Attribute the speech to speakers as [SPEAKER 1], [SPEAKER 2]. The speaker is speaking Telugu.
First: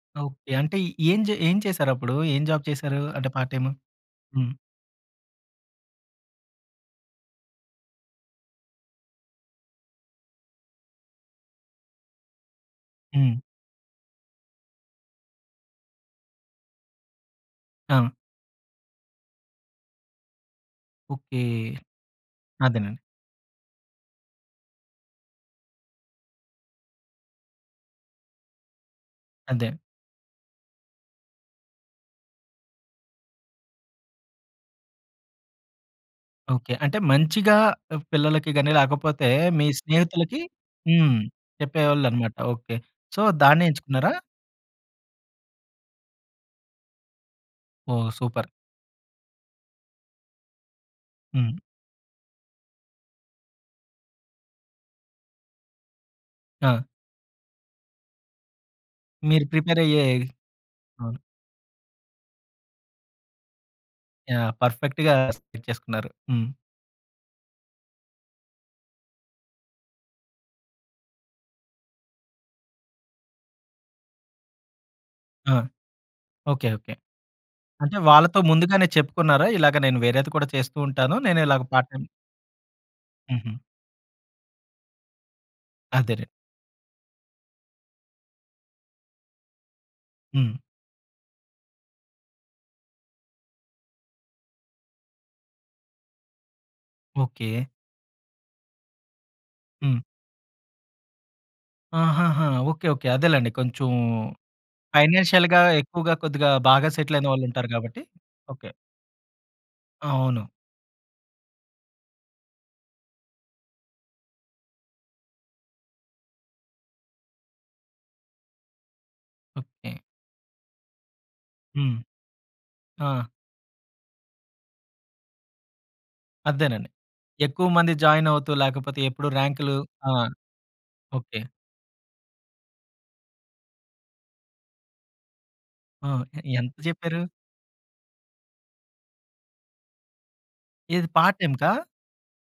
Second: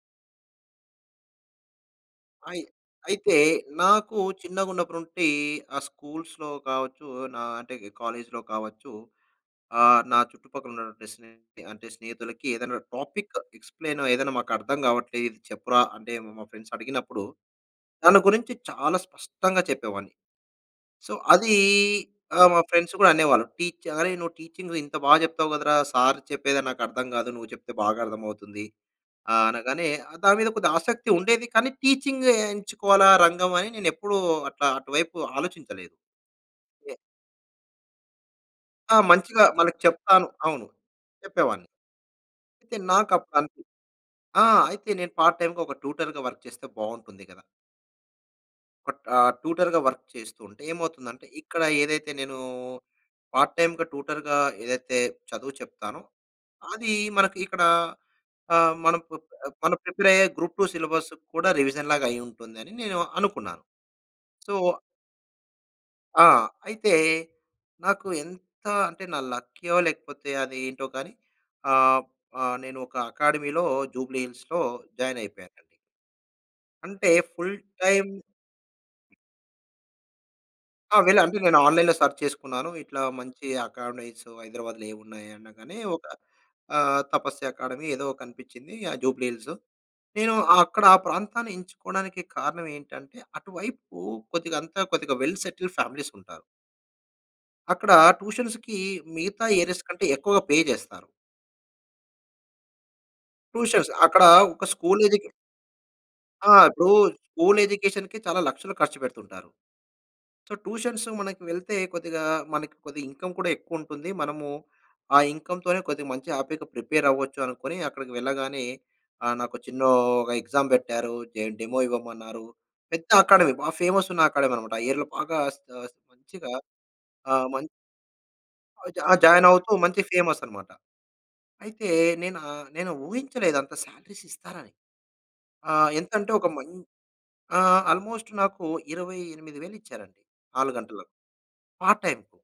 [SPEAKER 1] ఓకే. అంటే ఏం జే ఏం చేశారప్పుడు? ఏం
[SPEAKER 2] అయి
[SPEAKER 1] జాబ్ చేశారు? అంటే,
[SPEAKER 2] అయితే
[SPEAKER 1] పార్ట్ టైమ్?
[SPEAKER 2] నాకు
[SPEAKER 1] హ్మ్.
[SPEAKER 2] చిన్నగున్నప్పటి నుంటి, ఆ స్కూల్స్‌లో కావచ్చు, నా అంటే ఇక కాలేజ్‌లో కావచ్చు, ఆహ్, నా చుట్టుపక్కల ఉన్నటువంటి స్నేహితులకి అంటే స్నేహితులకి ఏదన్నా టాపిక్,
[SPEAKER 1] హ్మ్.
[SPEAKER 2] ఎక్స్‌ప్లెయిన్ చేయమని, "ఇది మాకర్థం కావట్లే, ఇది చెప్పురా," అంటే మా మా ఫ్రెండ్స్ అడిగినప్పుడు,
[SPEAKER 1] ఆ!
[SPEAKER 2] దాని గురించి చాలా స్పష్టంగా చెప్పేవాడ్ని. So,
[SPEAKER 1] okay.
[SPEAKER 2] అది ఆ! మా ఫ్రెండ్స్
[SPEAKER 1] అదేనండి.
[SPEAKER 2] కూడా అనేవాళ్ళు. టీచ్ "అరేయ్! నువ్వు టీచింగు ఇంత బా జెప్తావు కదరా! సార్ చెప్పేదే నాకర్థం కాదు. నువ్వు చెప్తే బాగా అర్థమవుతుంది" ఆహ్,
[SPEAKER 1] అదే.
[SPEAKER 2] అనగానే దాని మీద కొద్దిగా ఆసక్తి ఉండేది. కానీ, టీచింగ్ ఎంచుకోవాలా రంగం అని నేనెప్పుడూ అట్లా అటువైపు ఆలోచించలేదు.
[SPEAKER 1] ఓకే.
[SPEAKER 2] ఏ
[SPEAKER 1] అంటే మంచిగా ఆహ్, పిల్లలకి గాని,
[SPEAKER 2] ఆ!
[SPEAKER 1] లేకపోతే
[SPEAKER 2] మంచిగా
[SPEAKER 1] మీ
[SPEAKER 2] వాళ్ళకు చెప్తాను
[SPEAKER 1] స్నేహితులకి
[SPEAKER 2] అవును.
[SPEAKER 1] హ్మ్.
[SPEAKER 2] చెప్పేవాడ్ని.
[SPEAKER 1] చెప్పేవాళ్ళన్నమాట. ఓకే.
[SPEAKER 2] అయితే
[SPEAKER 1] సో,
[SPEAKER 2] నాకప్పుడు అనిపి
[SPEAKER 1] దాన్నే ఎంచుకున్నారా?
[SPEAKER 2] ఆ! అయితే నేను పార్ట్ టైమ్‌గా, ఒక ట్యూటర్‌గా వర్క్ చేస్తే బాగుంటుంది గదా!
[SPEAKER 1] ఓహ్! సూపర్.
[SPEAKER 2] ఒక ఆహ్, ట్యూటర్‌గా వర్క్ చేస్తూ ఉంటే ఏమవుతుందంటే, ఇక్కడ
[SPEAKER 1] హ్మ్.
[SPEAKER 2] ఏదైతే నేను పార్ట్ టైమ్‌గా ట్యూటర్‌గా ఏదైతే చదువు చెప్తానో,
[SPEAKER 1] ఆ!
[SPEAKER 2] అది మనకి ఇక్కడ ఆహ్, మనం ప్
[SPEAKER 1] మీరు
[SPEAKER 2] అప్ మనం
[SPEAKER 1] ప్రిపేర్
[SPEAKER 2] ప్రిపేర్
[SPEAKER 1] అయ్యేయి
[SPEAKER 2] అయ్యే, గ్రూప్ టూ
[SPEAKER 1] అవును.
[SPEAKER 2] సిలబస్‌కి కూడా రివిజన్‌లాగా అయ్యి ఉంటుందని, నేను అనుకున్నాను.
[SPEAKER 1] ఆ!
[SPEAKER 2] సో
[SPEAKER 1] పర్ఫెక్ట్‌గా సెట్ చేసుకున్నారు.
[SPEAKER 2] ఆ!
[SPEAKER 1] హ్మ్.
[SPEAKER 2] అయితే, నాకు ఎంత అంటే నా లక్కీ‌యో లేకపోతే, అదేంటో గాని, ఆహ్, ఆహ్, నేనొక అకాడమీ‌లో జూబ్లీహిల్స్‌లో జాయిన్
[SPEAKER 1] ఆ!
[SPEAKER 2] అయిపోయానండి.
[SPEAKER 1] ఓకే. ఓకే.
[SPEAKER 2] అంటే, ఫుల్
[SPEAKER 1] అంటే
[SPEAKER 2] టైమ్
[SPEAKER 1] వాళ్ళతో ముందుగానే చెప్పుకున్నారా? ఇలాగ నేను వేరేది కూడా చేస్తూ
[SPEAKER 2] ఆ!
[SPEAKER 1] ఉంటాను.
[SPEAKER 2] వెళ్ళి అంటే
[SPEAKER 1] నేను
[SPEAKER 2] నేను
[SPEAKER 1] ఇలాగా పార్ట్
[SPEAKER 2] ఆన్‌లైన్‌లో
[SPEAKER 1] టైమ్
[SPEAKER 2] సెర్చ్ చేసుకున్నాను. ఇట్లా మంచి
[SPEAKER 1] ఉహూ.
[SPEAKER 2] అకాడమీస్ హైదరాబాద్‌లో ఏమున్నాయి అనగానే, ఒక
[SPEAKER 1] అదేరే
[SPEAKER 2] ఆహ్, తపస్య అకాడమీ ఏదో కనిపించింది. ఆ! జూబ్లీహిల్స్‌లో. నేను
[SPEAKER 1] హ్మ్.
[SPEAKER 2] అక్కడ ఆ ప్రాంతాన్ని ఎంచుకోవడానికి కారణం ఏంటంటే, అటు వైపు కొద్దిగా అంత కొద్దిగా వెల్ సెటిల్డ్ ఫ్యామిలీస్ ఉంటారు.
[SPEAKER 1] ఓకే.
[SPEAKER 2] అక్కడ ట్యూషన్స్‌కి మిగతా ఏరియాస్
[SPEAKER 1] హ్మ్.
[SPEAKER 2] కంటే, ఎక్కువగా పే చేస్తారు.
[SPEAKER 1] ఆహహా! Okay, okay. అదేలెండి కొంచెం
[SPEAKER 2] ట్యూషన్స్ అక్కడ ఒక స్కూల్ ఎడ్యుకే
[SPEAKER 1] ఫైనాన్షియల్‌గా, ఎక్కువగా కొద్దిగా
[SPEAKER 2] ఆ! ఇప్పుడు
[SPEAKER 1] బాగా సెటిల్ అయిన వాళ్ళు
[SPEAKER 2] స్కూల్
[SPEAKER 1] ఉంటారు గాబట్టి
[SPEAKER 2] ఎడ్యుకేషన్‌కే చాలా
[SPEAKER 1] ఓకే.
[SPEAKER 2] లక్షలు ఖర్చు పెడుతుంటారు.
[SPEAKER 1] అవును.
[SPEAKER 2] సో, ట్యూషన్స్‌కి మనకి వెళ్తే కొద్దిగా మనకి ఇన్‌కమ్ కూడా ఎక్కువుంటుంది. మనము ఆ ఇన్‌కమ్‌తోనే కొద్దిగా మంచిగా, హ్యాపీగా ప్రిపేర్ అవ్వొచ్చు అనుకోని అక్కడికి వెళ్ళగానే ఆహ్, నాకో చిన్నో
[SPEAKER 1] ఓకే.
[SPEAKER 2] ఒగ ఎక్సామ్ పెట్టారు. జేం డెమో
[SPEAKER 1] హ్మ్.
[SPEAKER 2] ఇవ్వమన్నారు. పెద్ద
[SPEAKER 1] ఆ!
[SPEAKER 2] అకాడమీ. బా ఫేమస్ ఉన్న అకాడమీ అన్నమాట. ఆ ఏరియాలో బాగా స్ కాస్త మంచిగా
[SPEAKER 1] అదేనండి.
[SPEAKER 2] ఆ! మం
[SPEAKER 1] ఎక్కువ మంది జాయిన్ అవుతూ,
[SPEAKER 2] ఆ!
[SPEAKER 1] లేకపోతే
[SPEAKER 2] జా జా
[SPEAKER 1] ఎప్పుడు
[SPEAKER 2] జాయిన్ అవుతూ
[SPEAKER 1] ర్యాం‌కు‌లు
[SPEAKER 2] మంచి
[SPEAKER 1] ఆ!
[SPEAKER 2] ఫేమస్ అన్నమాట.
[SPEAKER 1] ఓకే.
[SPEAKER 2] అయితే నేనా నేను ఊహించలేదు అంత సాలరీస్ ఇస్తారని. ఆహ్,
[SPEAKER 1] ఆ!
[SPEAKER 2] ఎంతంటే
[SPEAKER 1] ఎ
[SPEAKER 2] ఒక మం
[SPEAKER 1] యెంత జెప్పారు?
[SPEAKER 2] ఆహ్, ఆల్‌మోస్ట్ నాకు 28,000 ఇచ్చారండి. 4
[SPEAKER 1] ఏది
[SPEAKER 2] గంటలకు,
[SPEAKER 1] పార్ట్ టైమ్‌కా?
[SPEAKER 2] Part time.